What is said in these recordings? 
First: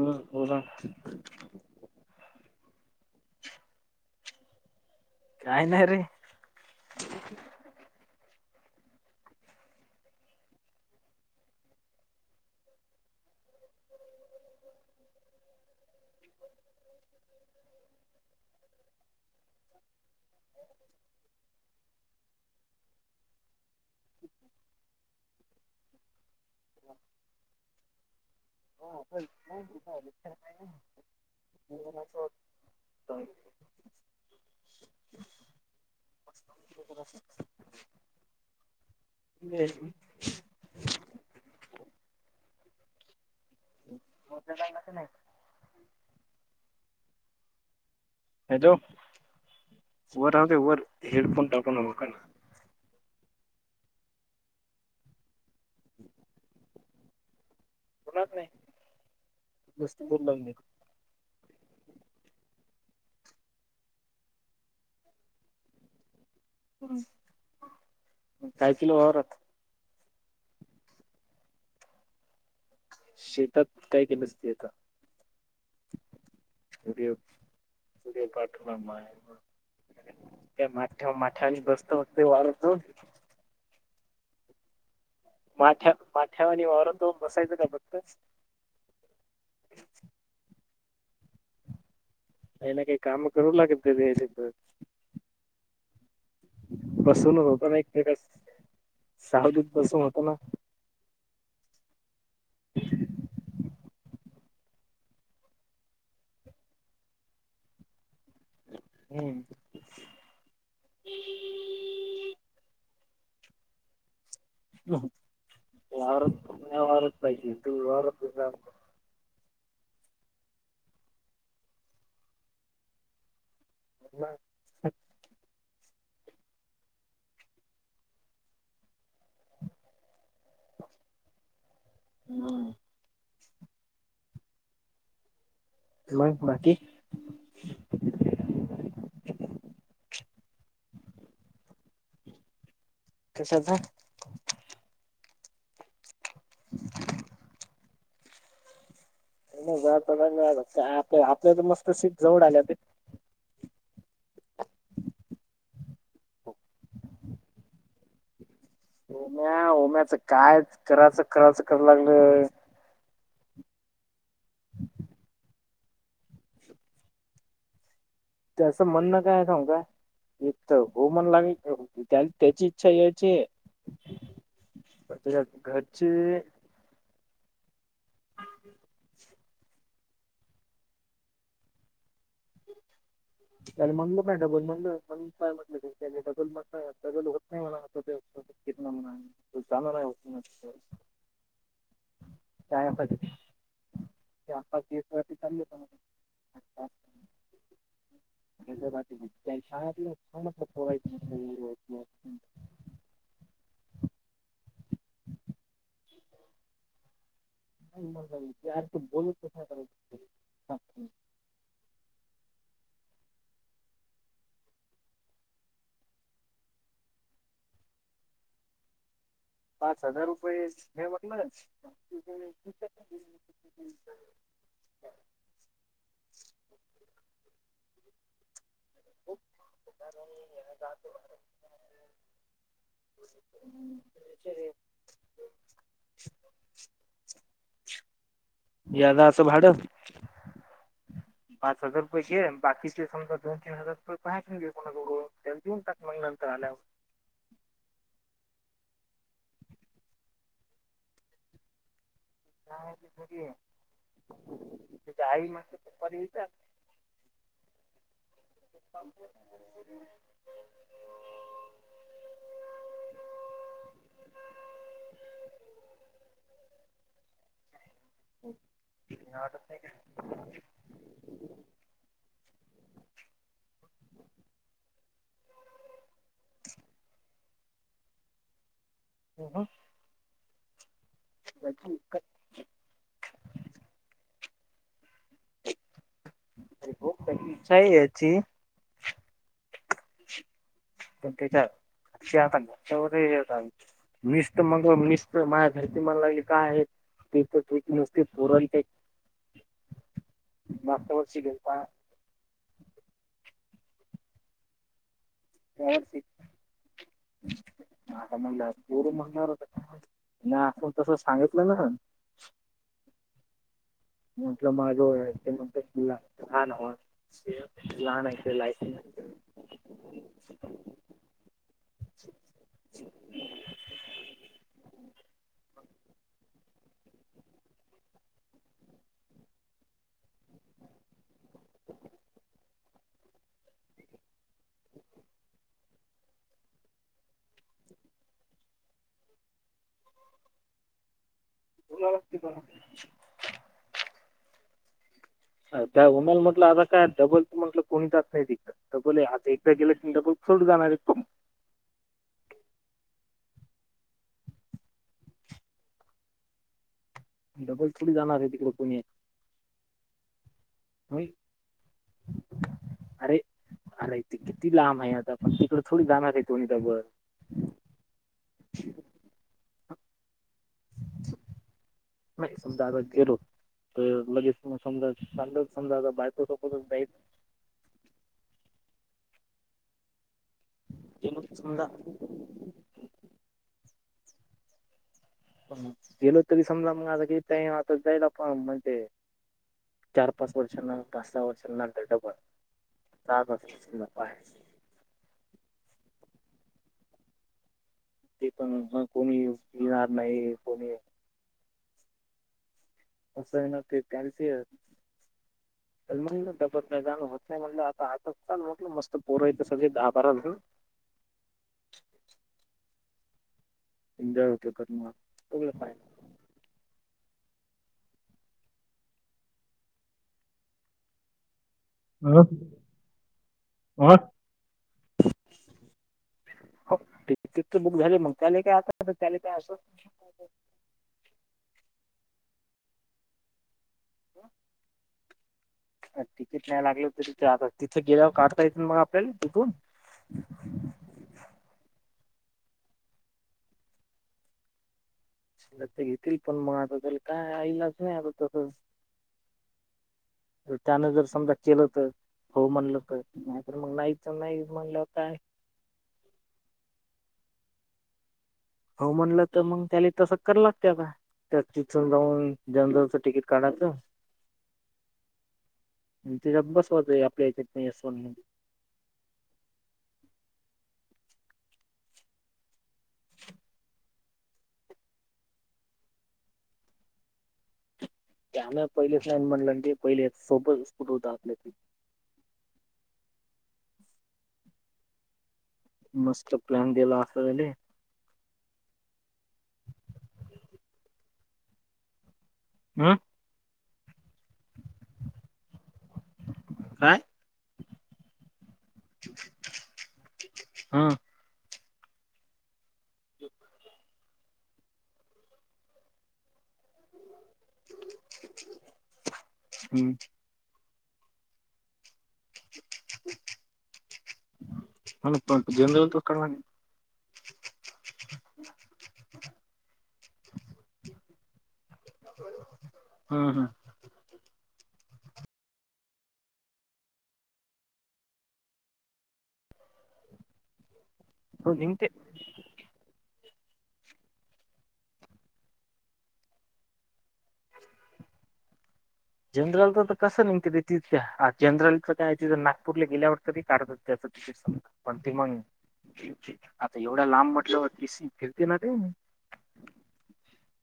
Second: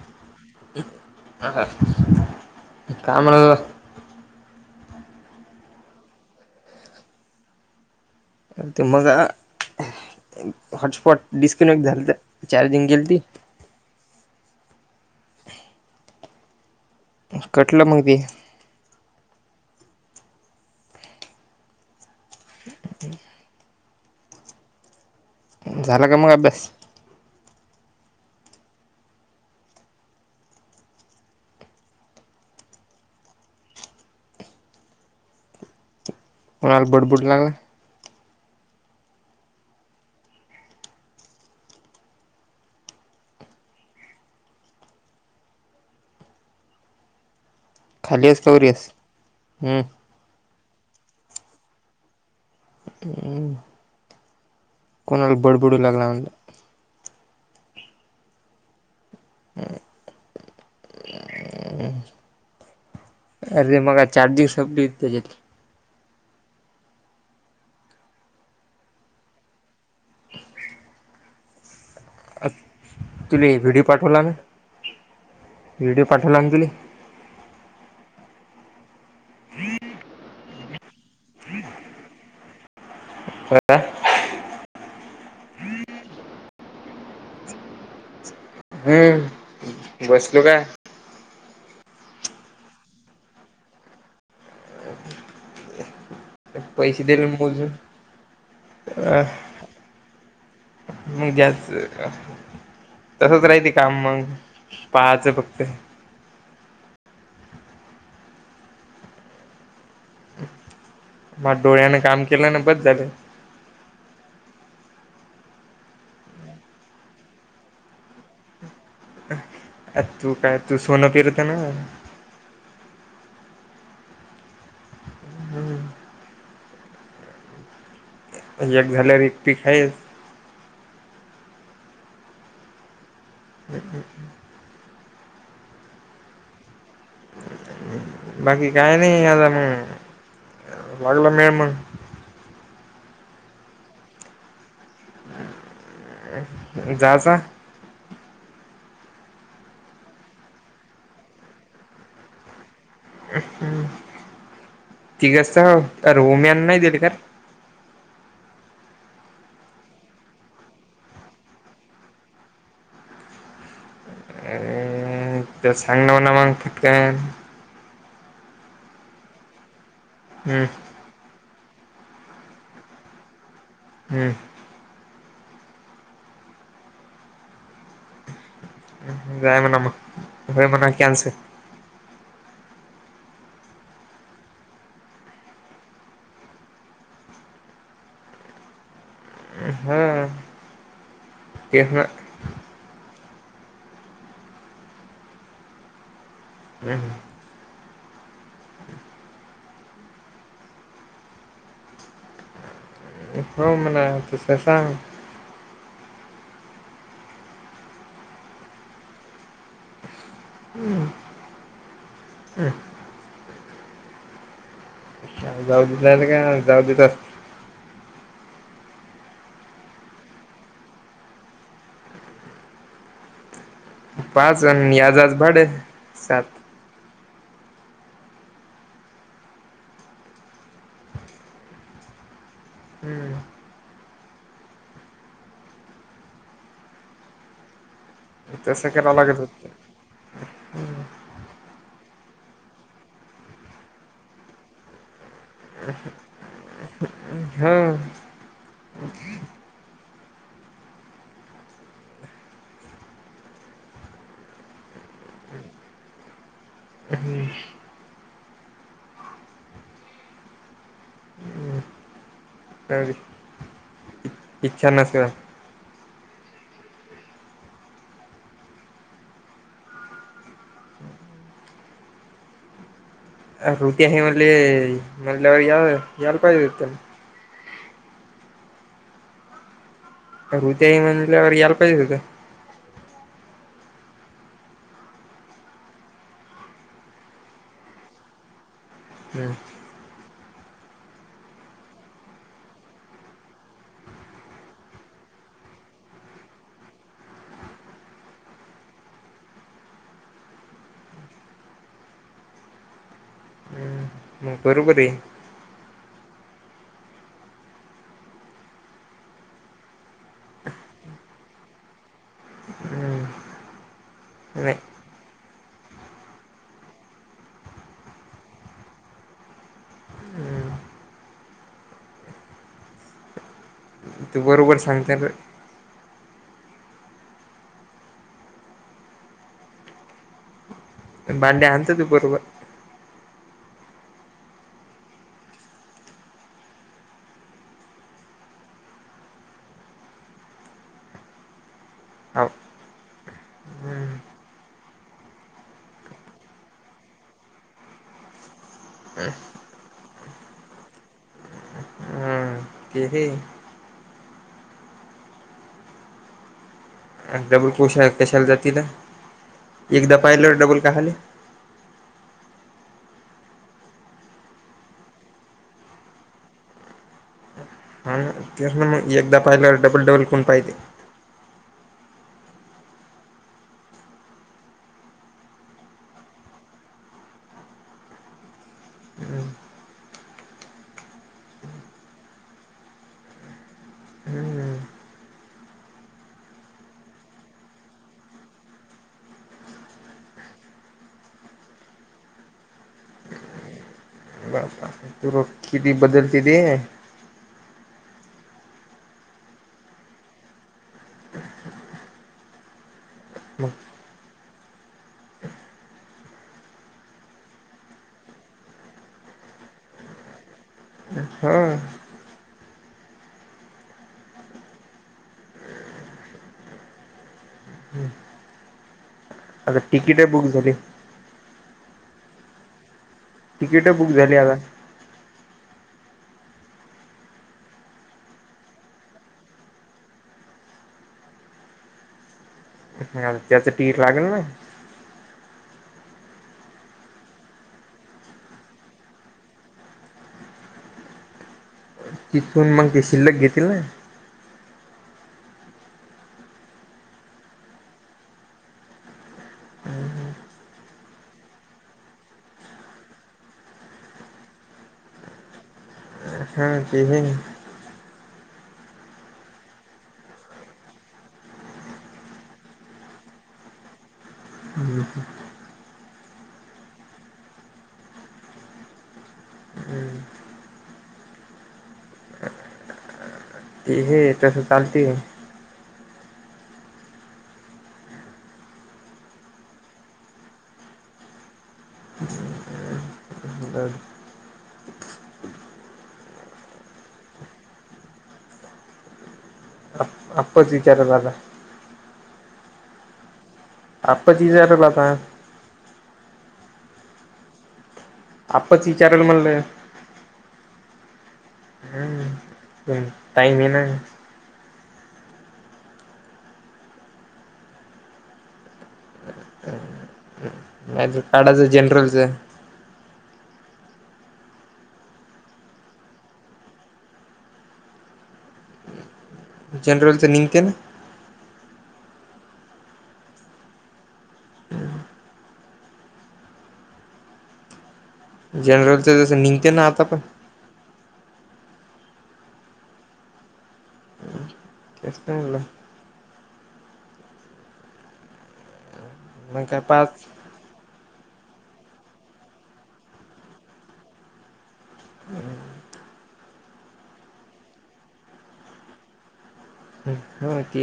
हो बोला. ह का काय म्हणलेत बघा. काही नाही रे. ते मगं हॉटस्पॉट डिस्कनेक्ट झालतं चार्जिंग गेलती. कटलं मग बी. [inaudible] झाला काे मग अभ्यास [unintelligible] [unintelligible] कोणाला बड बुड लागला [unintelligible] [unintelligible] खाली आहेस का वर हॅलो आहेस? वर राहूदे वर हेड फोन टाकू नको. हम्म. कोणाला बड बुड लागला कुणाला नाही नुसती बोल ला अरे मग चार्जिंग सपली त्याच्यात काय किलो वावरात तु शेतात व्हिडिओ काय पाठवला म केलंस ते आता व्हिडीओ पाठवला म तुला व्हिडिओ व्हिडिओ पाठला मला हम्म का माठा माठा बस्त वते वाढत हं माठ्या माठ्या आणि वावर तो बसायचं का फक्त हम्म बसलो का? काहीना काही काम करवू लागे ते पैसे दिले बसून न होत मोजून ना एक प्रकार अ, सावध बसून होत ना मग जाच तसंच राहिते काम मग पाहाचं फक्त हम्म मग डोळ्याने काम हम्म केलंने बास झालं वारात नाही वारात पाहिती त वारात तू काय तू सोनं फिरत ना नाही एक झाल्यावर एक पीक आहे हम ह ह मग बाकी? बाकी काय नाही आता मग लागला मेळ मग कशाचा? जाचा ज आप आपल्या तर मस्त सीट जवळ आल्या ते हम्म ती गसत हो रोम्यान नाही देल कार उम्या उम्याचं काय कराचं करायचं कराय लागलं हम ते सांग ना म्ह ना मग पटकन त्यासं म्हणणं काय आहे सांगू का एक हम्म च हो मन लागेल त्याची इच्छा यायची. हम्म त्याच्या घरचे जाय म्हणा मग हो म्हणा कॅन्सल त्याला म्हणलं नाही डबल मणलं मण काय म्हटलं डबलण डबल होत नाही मला ते किना म्ह त जा नाही उ ये ना चयाप य चहा वती चाल हो ह ह झ बाात शालं मतलं खोवाय. हो मणा तसं सांग नाही म लाी त बोलतो का हम्म जाऊ देत नाही का जाऊ देत पाच हजार रुपये घे म्हटलं पाच आणि आज आज भाडे सात हम्म [inaudible] यादा असं भाड हम [inaudible] पाच हजार रुपये घे बाकीचे समजा दोन तीन हजार रुपये पाहाय घे कोणा त्याला देऊन टाक. मग नंतर आल्यावर. हां का घरी आहे. त आई मास तेपर तर ह् [inaudible] [inaudible] काय बी इच्छा नसल का [unintelligible] हे म्हणल्यावर यायला पाहिजे होतं त्यान. ह ह हे तर म्हणल्यावर यायला पाहिजे का? होता. सही अची हम्म चार खशी आक नाे निस्त मग निस्त माझ्या धरती म्हला लागली काय आहे ते तर ते नुसते पुोरण मागत्या वर्ष बे हम्म मग बरोबर आहे हो आता म्हणलं गोरू म्हणालात का नाही आपण तस सांगितलं ना हम्म म्हटलं नाही माझं ते म्हणि ह ना लहान अस लायसेन हम् [inaudible] त बरोबर सांगते भांडे आणत त बरोबर [inaudible] हो [unintelligible] त्या माल म्हटलं आता काय डबल म्हटलं कोणीच नाही तीथ. तर बोले आता एकदा गेल्यावर डबल थोडच जाणार एक कि हे अ डबल कोशा थोडी जाणार कशाला आहे तिकडे जातील ना कोणी एकदा पाहिलं डबल का आले होई अरे अरे ते किती लांब आहे आता पण तिकड थोडी डबल येतोणी त्या बर हा ना मग एकदा पाहिल्यावर डबल डबल कोण पाहिजे नाही समजा घेरू तर लगेच समजा समजा समजा आता बायको चा [unintelligible] जलू सुमंदा हम्म गेलो तरी समजला मग आता क आता जायला पण म्हणजे चार पाच वर्षांना पाच सहा वर्षांना डबल सहा पाच वर्षांना पा आहे बापा तू किती बदलते ते ते पण मग कोणी येणार नाही कोणी मग असन ते कॅलसियर म्हबत नाही जाण होत नाही म्हणलं आता आता चाल म्हटलं मस्त पोर येत सज आकार हम एन्जॉय होत क सगळ फायन आता तिकीट आहे बुक झाली हो तिकीट बुक झाली आता [inaudible] हो तिकीट तर बुक झाली मग त्याला काय आता त्या काय अस त्याचं तीठ लागेल ना तिकीट न्यायला लागलं तरीिथ आता तिथे गेल्यावर काढता येेत मग आपल्याला तिथून [inaudible] तिथून मग ते शिल्लक घेतील ना ते घेतील पण मग आता त्या काय आईलचं नाही आता तस त्यान जर समजा केलं तर हो म्हणलं तर नाही तर मग नाही नाही म्हणलं होताय ह ते हो म्हणलं तर मग त्याला तसं क लागते आता त्या चिून जाऊन जनरलचं तिकीट काढायचं ह तिच्या बस होतय आपल्याच्यात नाहीोन हम्म ते हे तसं चालते त्यामुळे पहिलेच नाही म्हटलं आणि क पहिले सोबच स्कुट होत आपल्या बर मस्त प्लॅन द दिला आफली आपपच विचार झाला हं आपप तिलाता काय आपच विचारायला म्हणलंय ह टईम ये ना हम्म नाही काडाच जनरलचं [inaudible] जेनरल ते निघते ना हम हम जनरलच जस निघते ना आता पण हो नि ते तेसलं मग काय जिमल तर पाच कस निेमते तिथ हा जनरलच काय तिथ नागपूरला गेल्यावर तरी काढतात त्याच पण ते मग आता एवढा लांब म्हटलंवर किसी फिरते ना ते ह ते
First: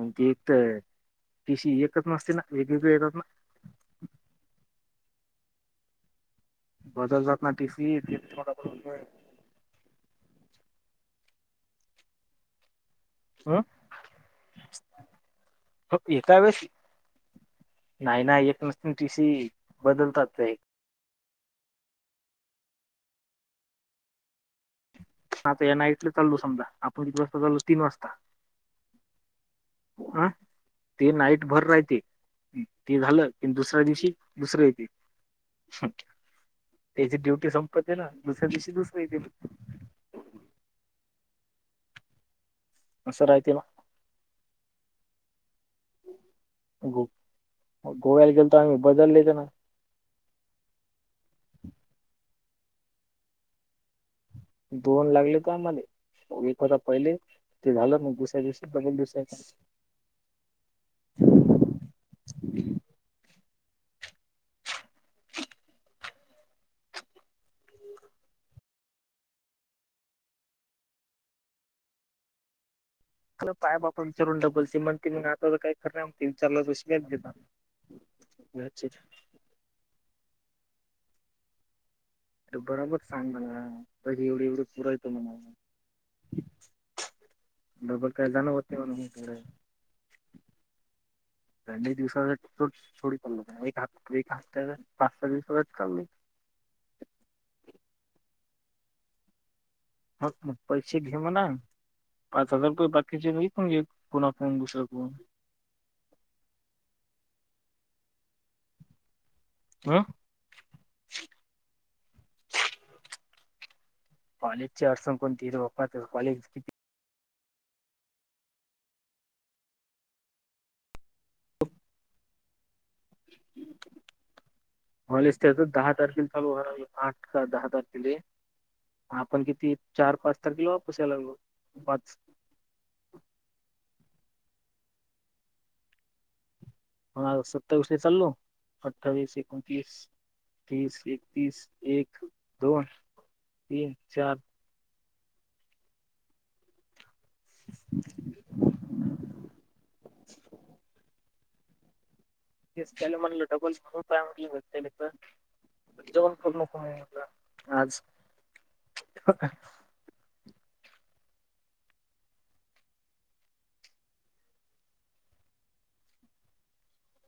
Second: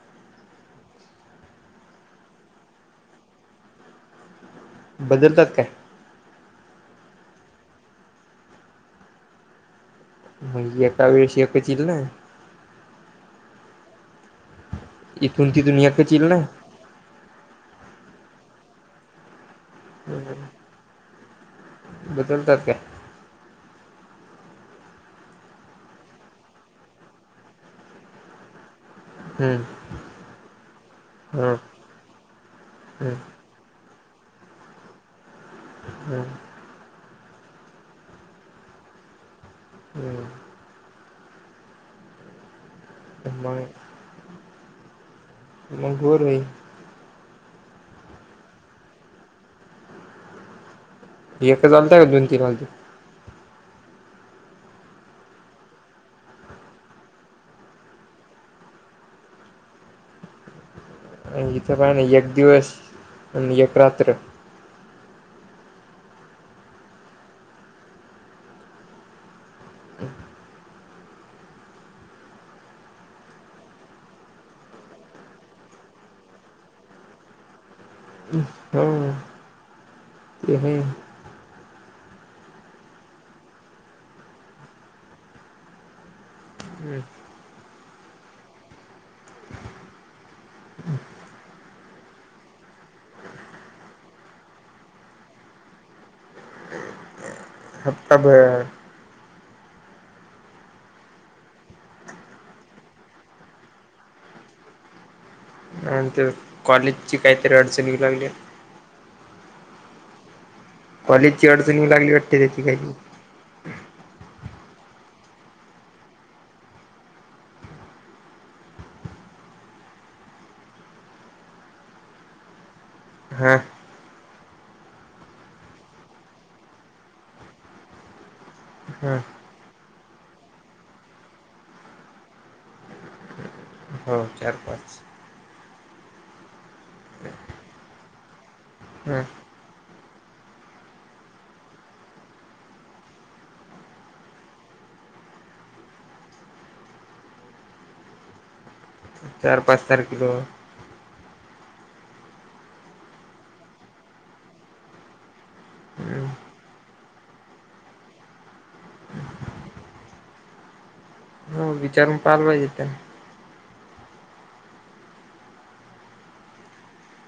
मग तेी एक तर तिशी एकच नसते ना वेगवेगळे येतात ना बदल तक आहे बजाात ना टीफी मग एका वेळे श एक येई ना हम इथून तिथून हो एकच येईल ना येेतवेस. नाही ना एक नस टी सी बदलतात एक बदलतात का? आता या नाईट चालो समजा आपण इथती वाजता चालो तीन वाजता हम्म. ह ते नाईट हम्म भर राहते ते हम्म झालं. दुसऱ्या दिवशी दुसरे येते. हम्. त्याची ड्युटी संपते ना दुसऱ्या दिवशी दुसरे दि ह. स यतीवा मग मंगूर म ग गोव्याला गेल तर आम्ही बदलले ते ना एक चालंय का दोन तीन वाज दोन लागले तर आम्हाला एक होता पहिले ते झालं ना दुसऱ्या दुसऱ्याबल दुसऱ्या आणि इथं पाहि नाही एक दिवस आणि एक रात्र ख पाय बापा विचारून डबल म्हणते म आता तर काही खरती विचारला तरच देत. ् हम. इ. अरे बरोबर सांग बला कधी एवढे एवढं पुर येतो मला. डबल कायल होतेव नाडे द दिवसाो छोडी कर ह् एक हप््या पाच सहा दिवसाच कर नाही. अब म मग पैसे घेऊ ना. पाच हजार रुपये बाकीचे नाहीणजे पुणा फोन दुसर को नंतर कॉलेजची काहीतरी अडचणीऊ लागली. हं. कॉलेजची अडचणी लागली वाटते त्याची काही कॉलेज ची अडण कोणतीे्पा कॉलेज किती? हा. होलस् य दहा तारखिल ल आठ दहा तारखिली हा आपण किती चार पाच तारखेला वापसायला लागलो वाच. हो चार, पाच म सत्तावीस ते चालो हा अठ्ठावीस एकोणतीवीस. तीस एकतीस एक दोन तीन चार [unintelligible] चार पाच तारखेल. येस त्याला म्हणाला डबल म्हणून काय म्हटलं त्या तर जवन खूर्ण कम आहेला आज हो विचारून पालवाहिजे त्यांनी